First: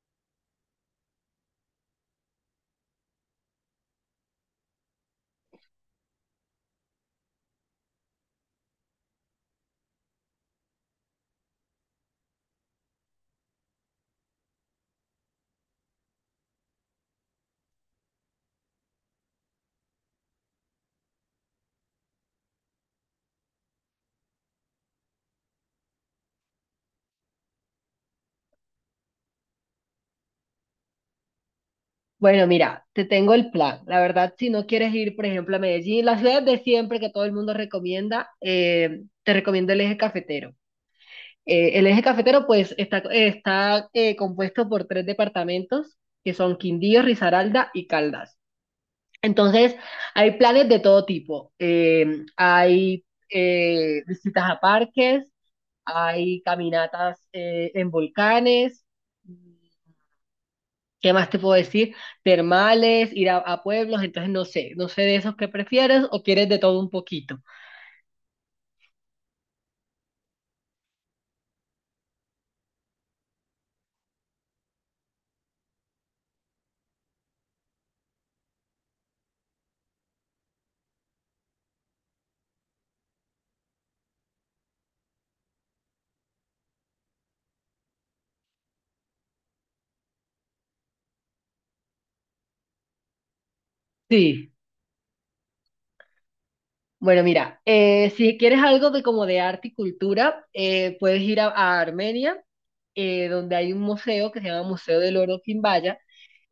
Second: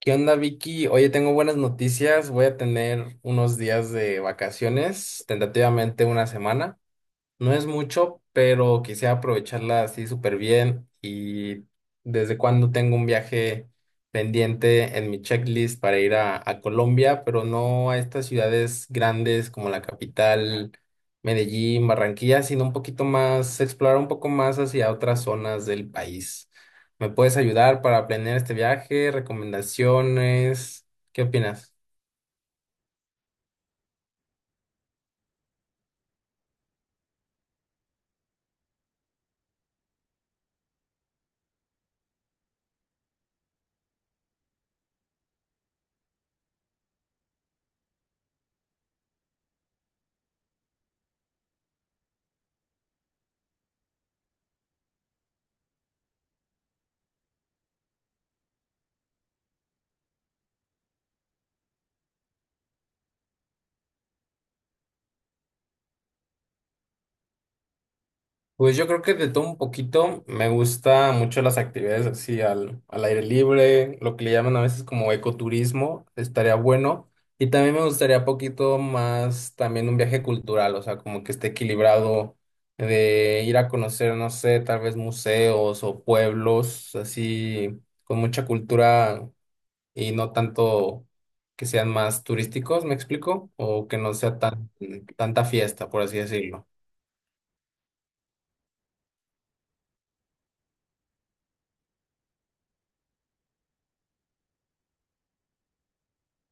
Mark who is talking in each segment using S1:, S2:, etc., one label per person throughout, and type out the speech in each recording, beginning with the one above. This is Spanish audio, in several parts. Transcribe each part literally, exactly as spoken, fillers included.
S1: ¿Qué onda, Vicky? Oye, tengo buenas noticias. Voy a tener unos días de vacaciones, tentativamente una semana. No es mucho, pero quisiera aprovecharla así súper bien y desde cuando tengo un viaje pendiente en mi checklist para ir a, a Colombia, pero no a estas ciudades grandes como la capital, Medellín, Barranquilla, sino un poquito más, explorar un poco más hacia otras zonas del país. ¿Me puedes ayudar para planear este viaje? ¿Recomendaciones? ¿Qué opinas?
S2: Bueno, mira, te tengo el plan. La verdad, si no quieres ir, por ejemplo, a Medellín, las ciudades de siempre que todo el mundo recomienda, eh, te recomiendo el eje cafetero. Eh, el eje cafetero, pues, está, está eh, compuesto por tres departamentos, que son Quindío, Risaralda y Caldas. Entonces, hay planes de todo tipo. Eh, hay eh, visitas a parques, hay caminatas eh, en volcanes. ¿Qué más te puedo decir? Termales, ir a, a pueblos, entonces no sé, no sé de esos que prefieres o quieres de todo un poquito.
S1: Pues yo creo que de todo un poquito me gusta mucho las actividades así al, al aire libre, lo que le llaman a veces como ecoturismo, estaría bueno. Y también me gustaría poquito más también un viaje cultural, o sea, como que esté equilibrado de ir a conocer, no sé, tal vez museos o pueblos así con mucha cultura y no tanto que sean más turísticos, ¿me explico? O que no sea
S2: Sí,
S1: tan tanta fiesta, por así decirlo.
S2: bueno, mira, eh, si quieres algo de como de arte y cultura, eh, puedes ir a, a Armenia, eh, donde hay un museo que se llama Museo del Oro Quimbaya,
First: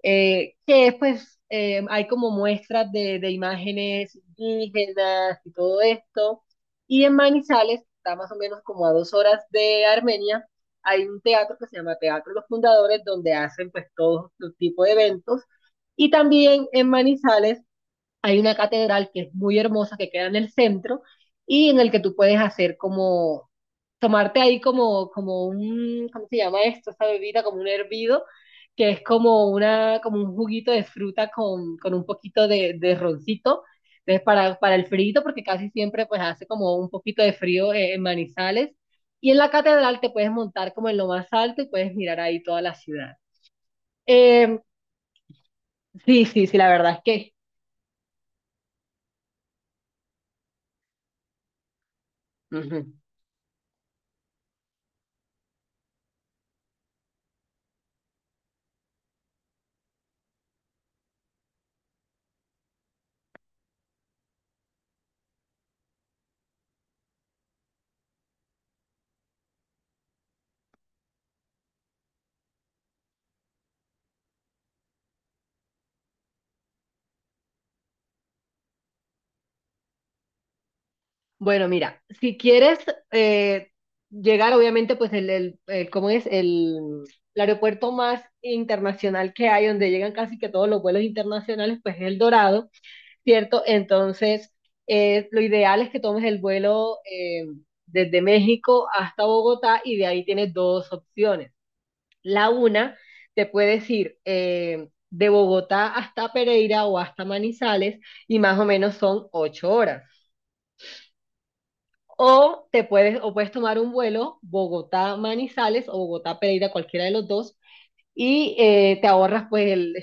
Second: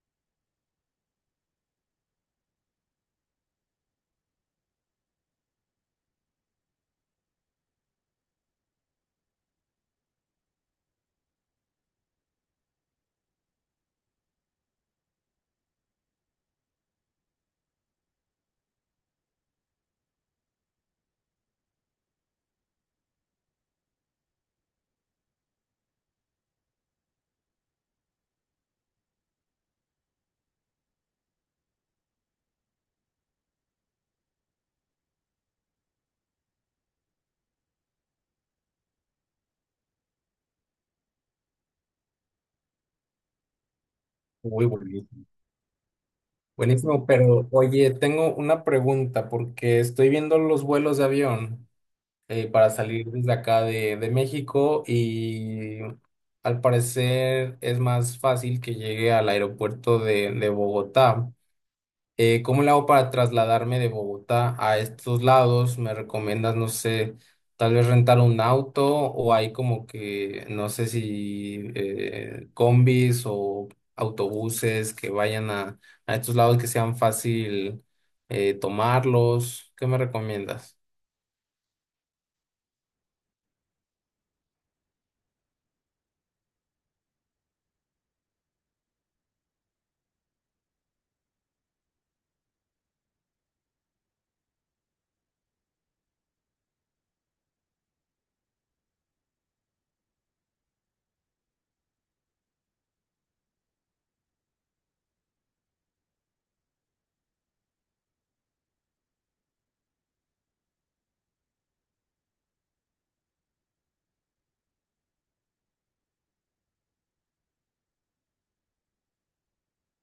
S2: eh, que es, pues eh, hay como muestras de, de imágenes indígenas y todo esto. Y en Manizales, que está más o menos como a dos horas de Armenia, hay un teatro que se llama Teatro Los Fundadores, donde hacen pues todo este tipo de eventos. Y también en Manizales hay una catedral que es muy hermosa, que queda en el centro, y en el que tú puedes hacer como tomarte ahí como, como un, ¿cómo se llama esto? Esta bebida, como un hervido, que es como una, como un juguito de fruta con, con un poquito de, de roncito. Entonces, para, para el frío, porque casi siempre pues hace como un poquito de frío eh, en Manizales. Y en la catedral te puedes montar como en lo más alto y puedes mirar ahí toda la ciudad. Eh,
S1: Muy bueno.
S2: sí, sí, sí, la verdad es
S1: Buenísimo,
S2: que...
S1: pero oye, tengo una pregunta porque estoy viendo los vuelos de avión eh, para
S2: Ujú.
S1: salir desde acá de, de México y al parecer es más fácil que llegue al aeropuerto de, de Bogotá. Eh, ¿cómo le hago para trasladarme de Bogotá a estos lados? ¿Me recomiendas, no sé, tal vez rentar un auto o hay como que, no sé si eh, combis o autobuses que vayan a, a estos lados que sean fácil eh, tomarlos? ¿Qué me recomiendas?
S2: Bueno, mira, si quieres eh, llegar, obviamente, pues el, el, el- ¿cómo es? El, el aeropuerto más internacional que hay, donde llegan casi que todos los vuelos internacionales, pues es El Dorado, ¿cierto? Entonces, eh, lo ideal es que tomes el vuelo eh, desde México hasta Bogotá y de ahí tienes dos opciones. La una, te puedes ir eh, de Bogotá hasta Pereira o hasta Manizales y más o menos son ocho horas. O te puedes, o puedes tomar un vuelo Bogotá-Manizales o Bogotá-Pereira, cualquiera de los dos, y eh, te ahorras pues el,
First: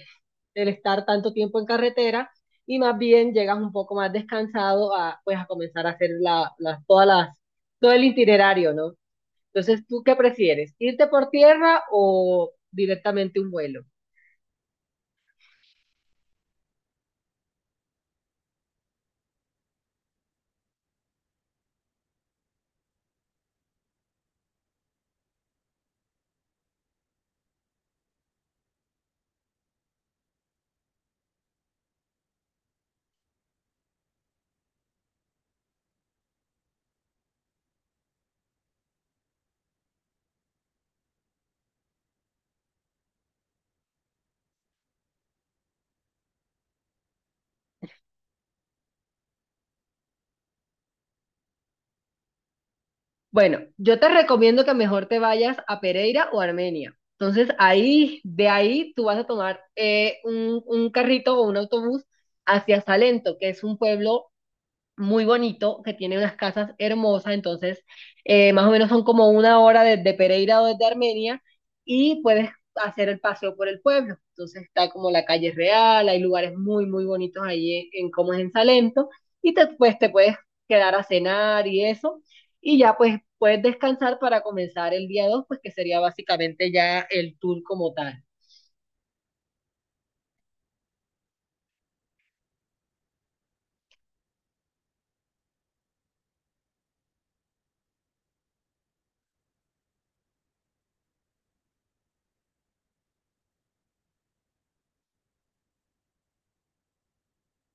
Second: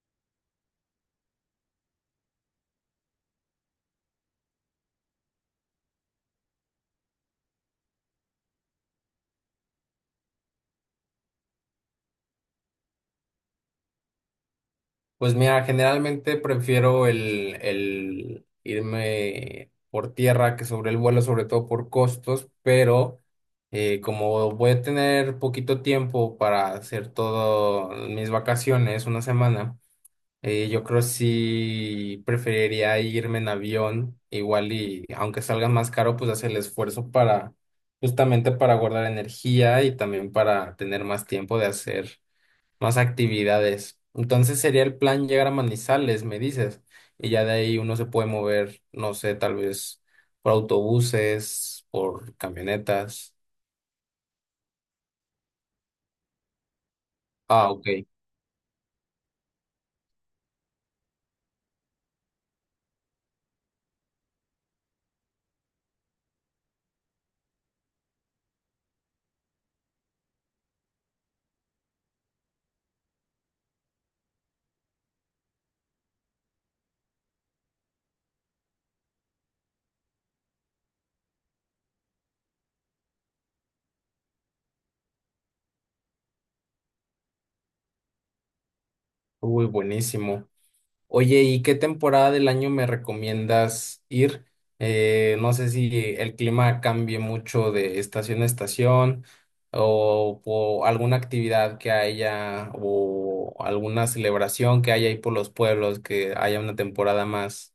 S2: el estar tanto tiempo en carretera y más bien llegas un poco más descansado a pues a comenzar a hacer la, las, todas las, todo el itinerario, ¿no? Entonces, ¿tú qué prefieres? ¿Irte por tierra o directamente un vuelo?
S1: Pues mira, generalmente prefiero el, el irme por tierra que sobre el vuelo, sobre todo por costos, pero eh, como voy a tener poquito tiempo para hacer todas mis vacaciones, una semana, eh, yo creo sí preferiría irme en avión, igual y aunque salga más caro, pues hacer el esfuerzo para, justamente para guardar energía y también para tener más tiempo de hacer más actividades. Entonces sería el plan llegar a Manizales, me dices, y ya de ahí uno se puede mover, no sé, tal vez por autobuses, por camionetas.
S2: Bueno, yo te recomiendo que mejor te vayas a Pereira o Armenia. Entonces,
S1: Ah, ok.
S2: ahí, de ahí tú vas a tomar eh, un, un carrito o un autobús hacia Salento, que es un pueblo muy bonito, que tiene unas casas hermosas, entonces eh, más o menos son como una hora desde Pereira o desde Armenia y puedes hacer el paseo por el pueblo. Entonces está como la calle real, hay lugares muy, muy bonitos ahí en, en como es en Salento y te, pues, te puedes quedar a cenar y eso y ya pues puedes descansar para comenzar el día dos pues que sería básicamente ya el tour como tal.
S1: Uy, buenísimo. Oye, ¿y qué temporada del año me recomiendas ir? Eh, no sé si el clima cambie mucho de estación a estación o, o alguna actividad que haya o alguna celebración que haya ahí por los pueblos, que haya una temporada más,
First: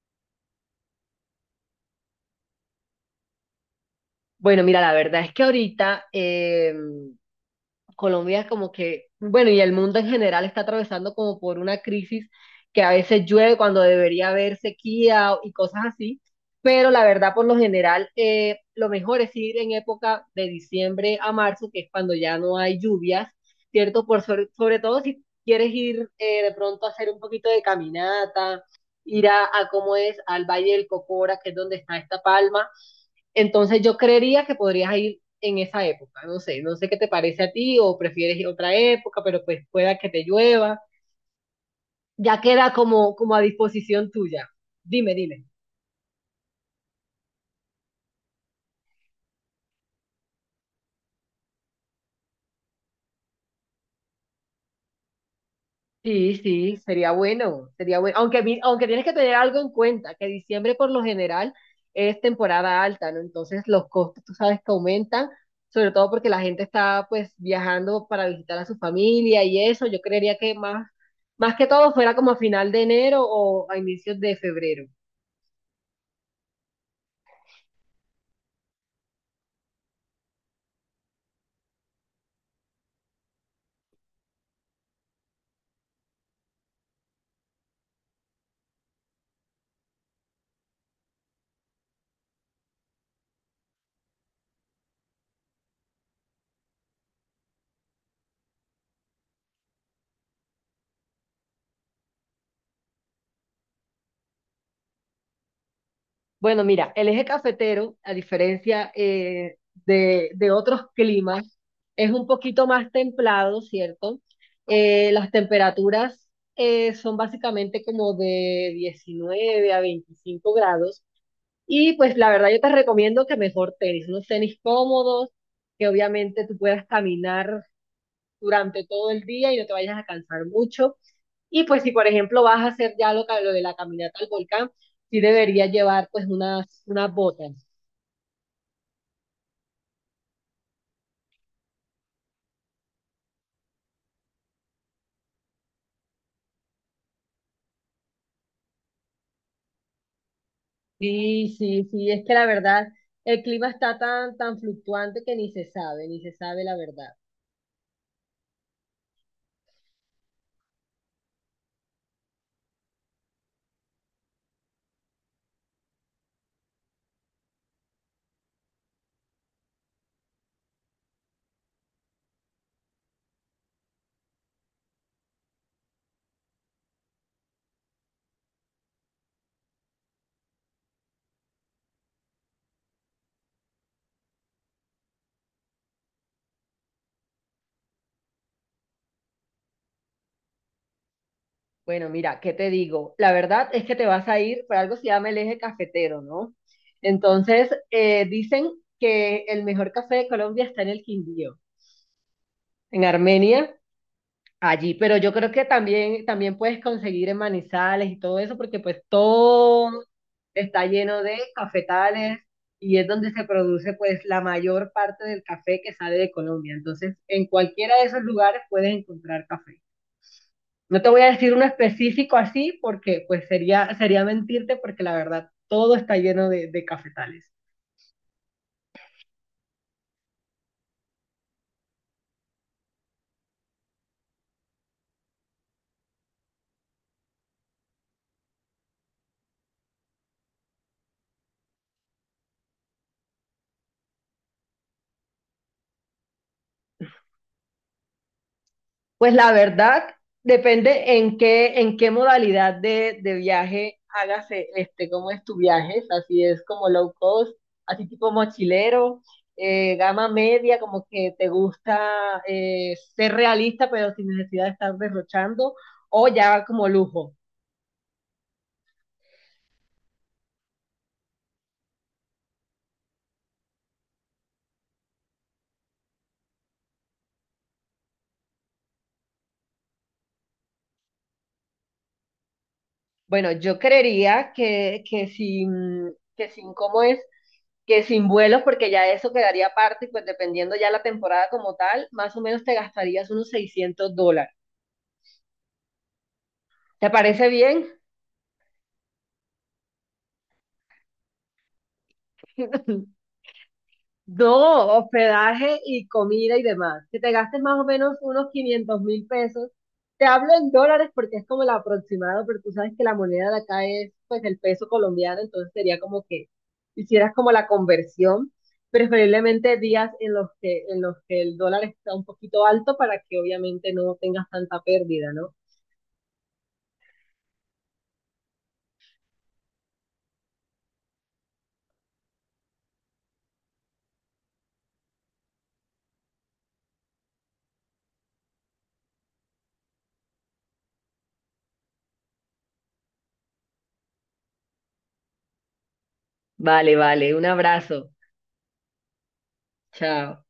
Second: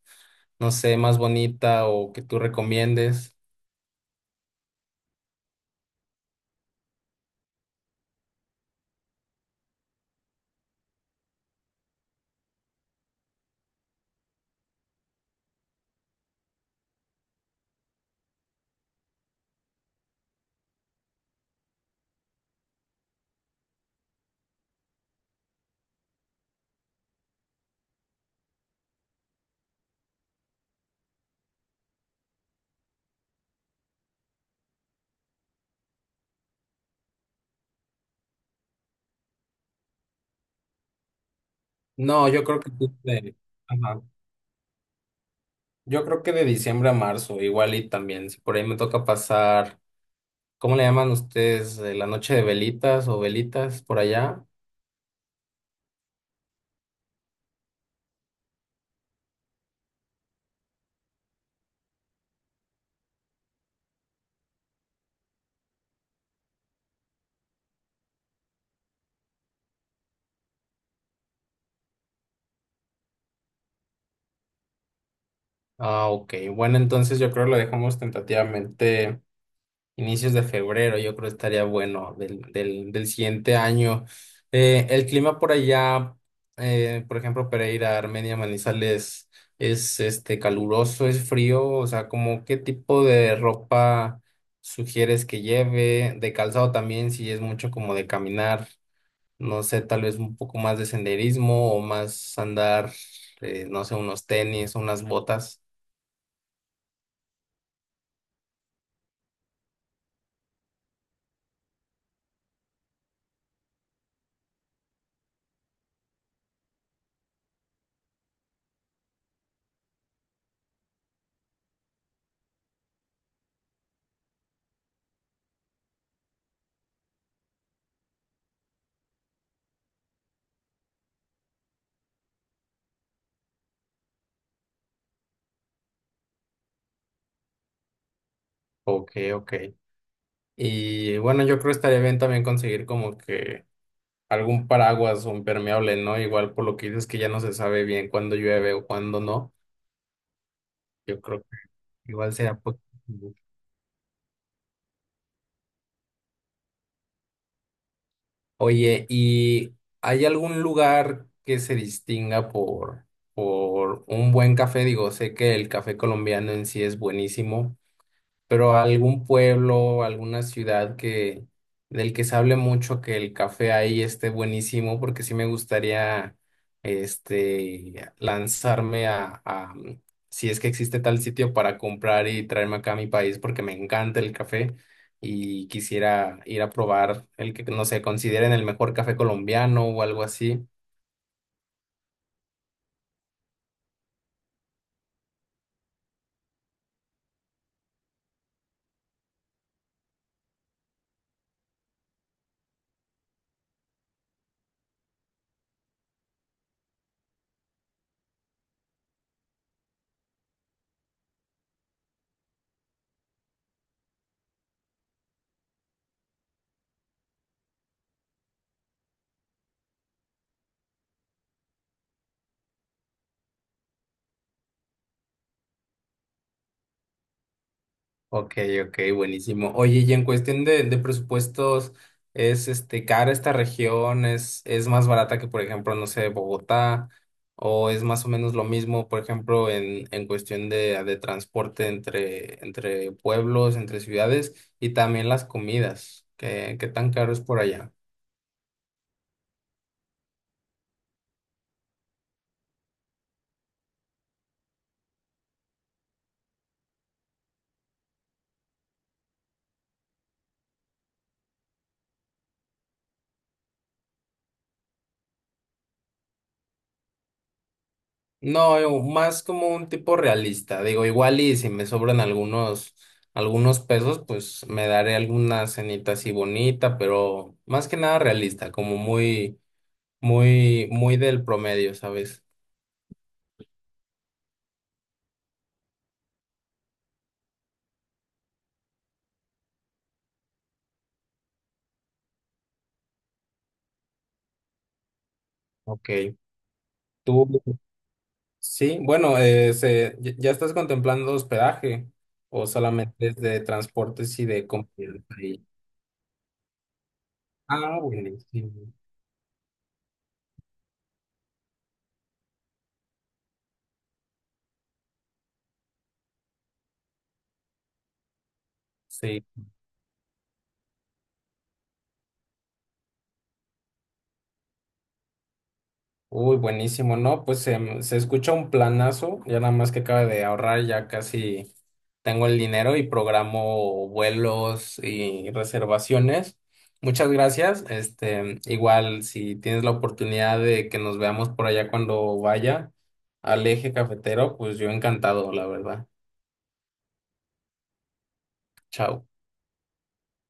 S1: no sé, más bonita o que tú recomiendes.
S2: Bueno, mira, la verdad es que ahorita... Eh, Colombia como que, bueno, y el mundo en general está atravesando como por una crisis que a veces llueve cuando debería haber sequía y cosas así, pero la verdad por lo general eh, lo mejor es ir en época de diciembre a marzo, que es cuando ya no hay lluvias, ¿cierto? Por sobre, sobre todo si quieres ir eh, de pronto a hacer un poquito de caminata, ir a, a cómo es, al Valle del Cocora, que es donde está esta palma. Entonces yo creería que podrías ir en esa época, no sé, no sé qué te parece a ti o prefieres ir a otra época, pero pues pueda que te llueva,
S1: No,
S2: ya
S1: yo creo
S2: queda
S1: que tú
S2: como, como
S1: de-
S2: a
S1: ajá.
S2: disposición tuya. Dime, dime.
S1: Yo creo que de diciembre a marzo, igual y también, si por ahí me toca pasar. ¿Cómo le llaman ustedes? eh, ¿La noche de velitas o velitas por allá?
S2: Sí, sí, sería bueno, sería bueno. Aunque, mi- aunque tienes que tener algo en cuenta, que diciembre por lo general es temporada alta, ¿no? Entonces los costos, tú sabes que aumentan, sobre todo porque la gente está pues viajando para visitar a su familia y eso. Yo creería que más, más que todo fuera como a final de enero o a inicios de febrero.
S1: Ah, ok. Bueno, entonces yo creo lo dejamos tentativamente inicios de febrero. Yo creo estaría bueno del, del, del siguiente año. Eh, el clima por allá, eh, por ejemplo, Pereira, Armenia, Manizales, es este caluroso, es frío. O sea, como qué tipo de ropa sugieres que lleve, de calzado también, si es mucho como de caminar. No sé, tal vez un poco más de senderismo o más andar, eh, no sé, unos tenis, unas botas.
S2: Bueno, mira, el eje cafetero, a diferencia eh, de, de otros climas, es un poquito más templado, ¿cierto? Eh, las temperaturas eh, son básicamente como de diecinueve a veinticinco grados. Y pues la verdad yo te recomiendo que mejor tenis, unos tenis cómodos, que obviamente tú puedas caminar durante todo el día y no te vayas a cansar mucho. Y pues si por ejemplo vas a hacer ya lo, ca- lo de la caminata al volcán, sí deberías llevar pues unas, unas botas.
S1: Ok, ok. Y bueno, yo creo que estaría bien también conseguir como que algún paraguas o impermeable, ¿no? Igual por lo que dices que ya no se sabe bien cuándo llueve o cuándo no. Yo creo que
S2: Sí, sí, sí, es que
S1: igual
S2: la
S1: sea
S2: verdad,
S1: positivo.
S2: el clima está tan, tan fluctuante que ni se sabe, ni se sabe la verdad.
S1: Oye, ¿y hay algún lugar que se distinga por, por un buen café? Digo, sé que el café colombiano en sí es buenísimo pero algún pueblo, alguna ciudad que del que se hable mucho que el café ahí esté buenísimo, porque sí me gustaría este lanzarme a, a, mm, si es que existe tal sitio para comprar y traerme acá a mi país, porque me encanta el café y quisiera ir a probar el que no sé, consideren el mejor café colombiano o algo así.
S2: Bueno, mira, ¿qué te digo? La verdad es que te vas a ir, por algo se llama el eje cafetero, ¿no? Entonces, eh, dicen que el mejor café de Colombia está en el Quindío, en Armenia, allí, pero yo creo que también, también puedes conseguir en Manizales y todo eso, porque pues todo está lleno de cafetales y es donde se produce pues la mayor parte del café que sale de Colombia. Entonces, en cualquiera de esos lugares puedes encontrar café. No te voy a decir uno específico así, porque pues sería, sería mentirte, porque la verdad todo está lleno de, de cafetales.
S1: Ok, ok, buenísimo. Oye, y en cuestión de, de presupuestos, ¿es este cara esta región? ¿Es, es más barata que, por ejemplo, no sé, Bogotá? ¿O es más o menos lo mismo, por ejemplo, en, en cuestión de, de transporte entre, entre pueblos, entre ciudades y también las comidas? ¿Qué, qué tan caro es por allá?
S2: Pues la verdad, depende en qué, en qué modalidad de, de viaje hagas eh, este, cómo es tu viaje, así es como low cost, así tipo mochilero, eh, gama media, como que te gusta eh, ser realista, pero sin necesidad de estar derrochando, o ya como lujo.
S1: No, yo más como un tipo realista. Digo, igual y si me sobran algunos, algunos pesos, pues me daré alguna cenita así bonita, pero más que nada realista, como muy, muy, muy del promedio, ¿sabes?
S2: Bueno, yo creería que, que sin, que sin cómo es, que sin vuelos, porque ya eso quedaría aparte, y pues dependiendo ya la temporada como tal, más o menos te gastarías unos seiscientos dólares.
S1: Ok.
S2: ¿Te
S1: Tú,
S2: parece bien?
S1: sí, bueno, eh, se- ¿ya ya estás contemplando hospedaje o solamente es de transportes y de
S2: No,
S1: comida?
S2: hospedaje y comida y demás. Que te gastes más o
S1: Ah,
S2: menos unos
S1: buenísimo.
S2: quinientos mil pesos. Te hablo en dólares porque es como el aproximado, pero tú sabes que la moneda de acá es pues el peso colombiano, entonces sería como que hicieras como la conversión,
S1: Sí.
S2: preferiblemente días en los que, en los que el dólar está un poquito alto para que obviamente no tengas tanta pérdida, ¿no?
S1: Uy, buenísimo, ¿no? Pues se, mm, se escucha un planazo, ya nada más que acaba de ahorrar, ya casi tengo el dinero y programo vuelos y reservaciones. Muchas gracias. Este, igual si tienes la oportunidad de que nos veamos por allá cuando vaya al eje cafetero, pues yo encantado, la verdad.
S2: Vale, vale, un abrazo.
S1: Chao.
S2: Chao.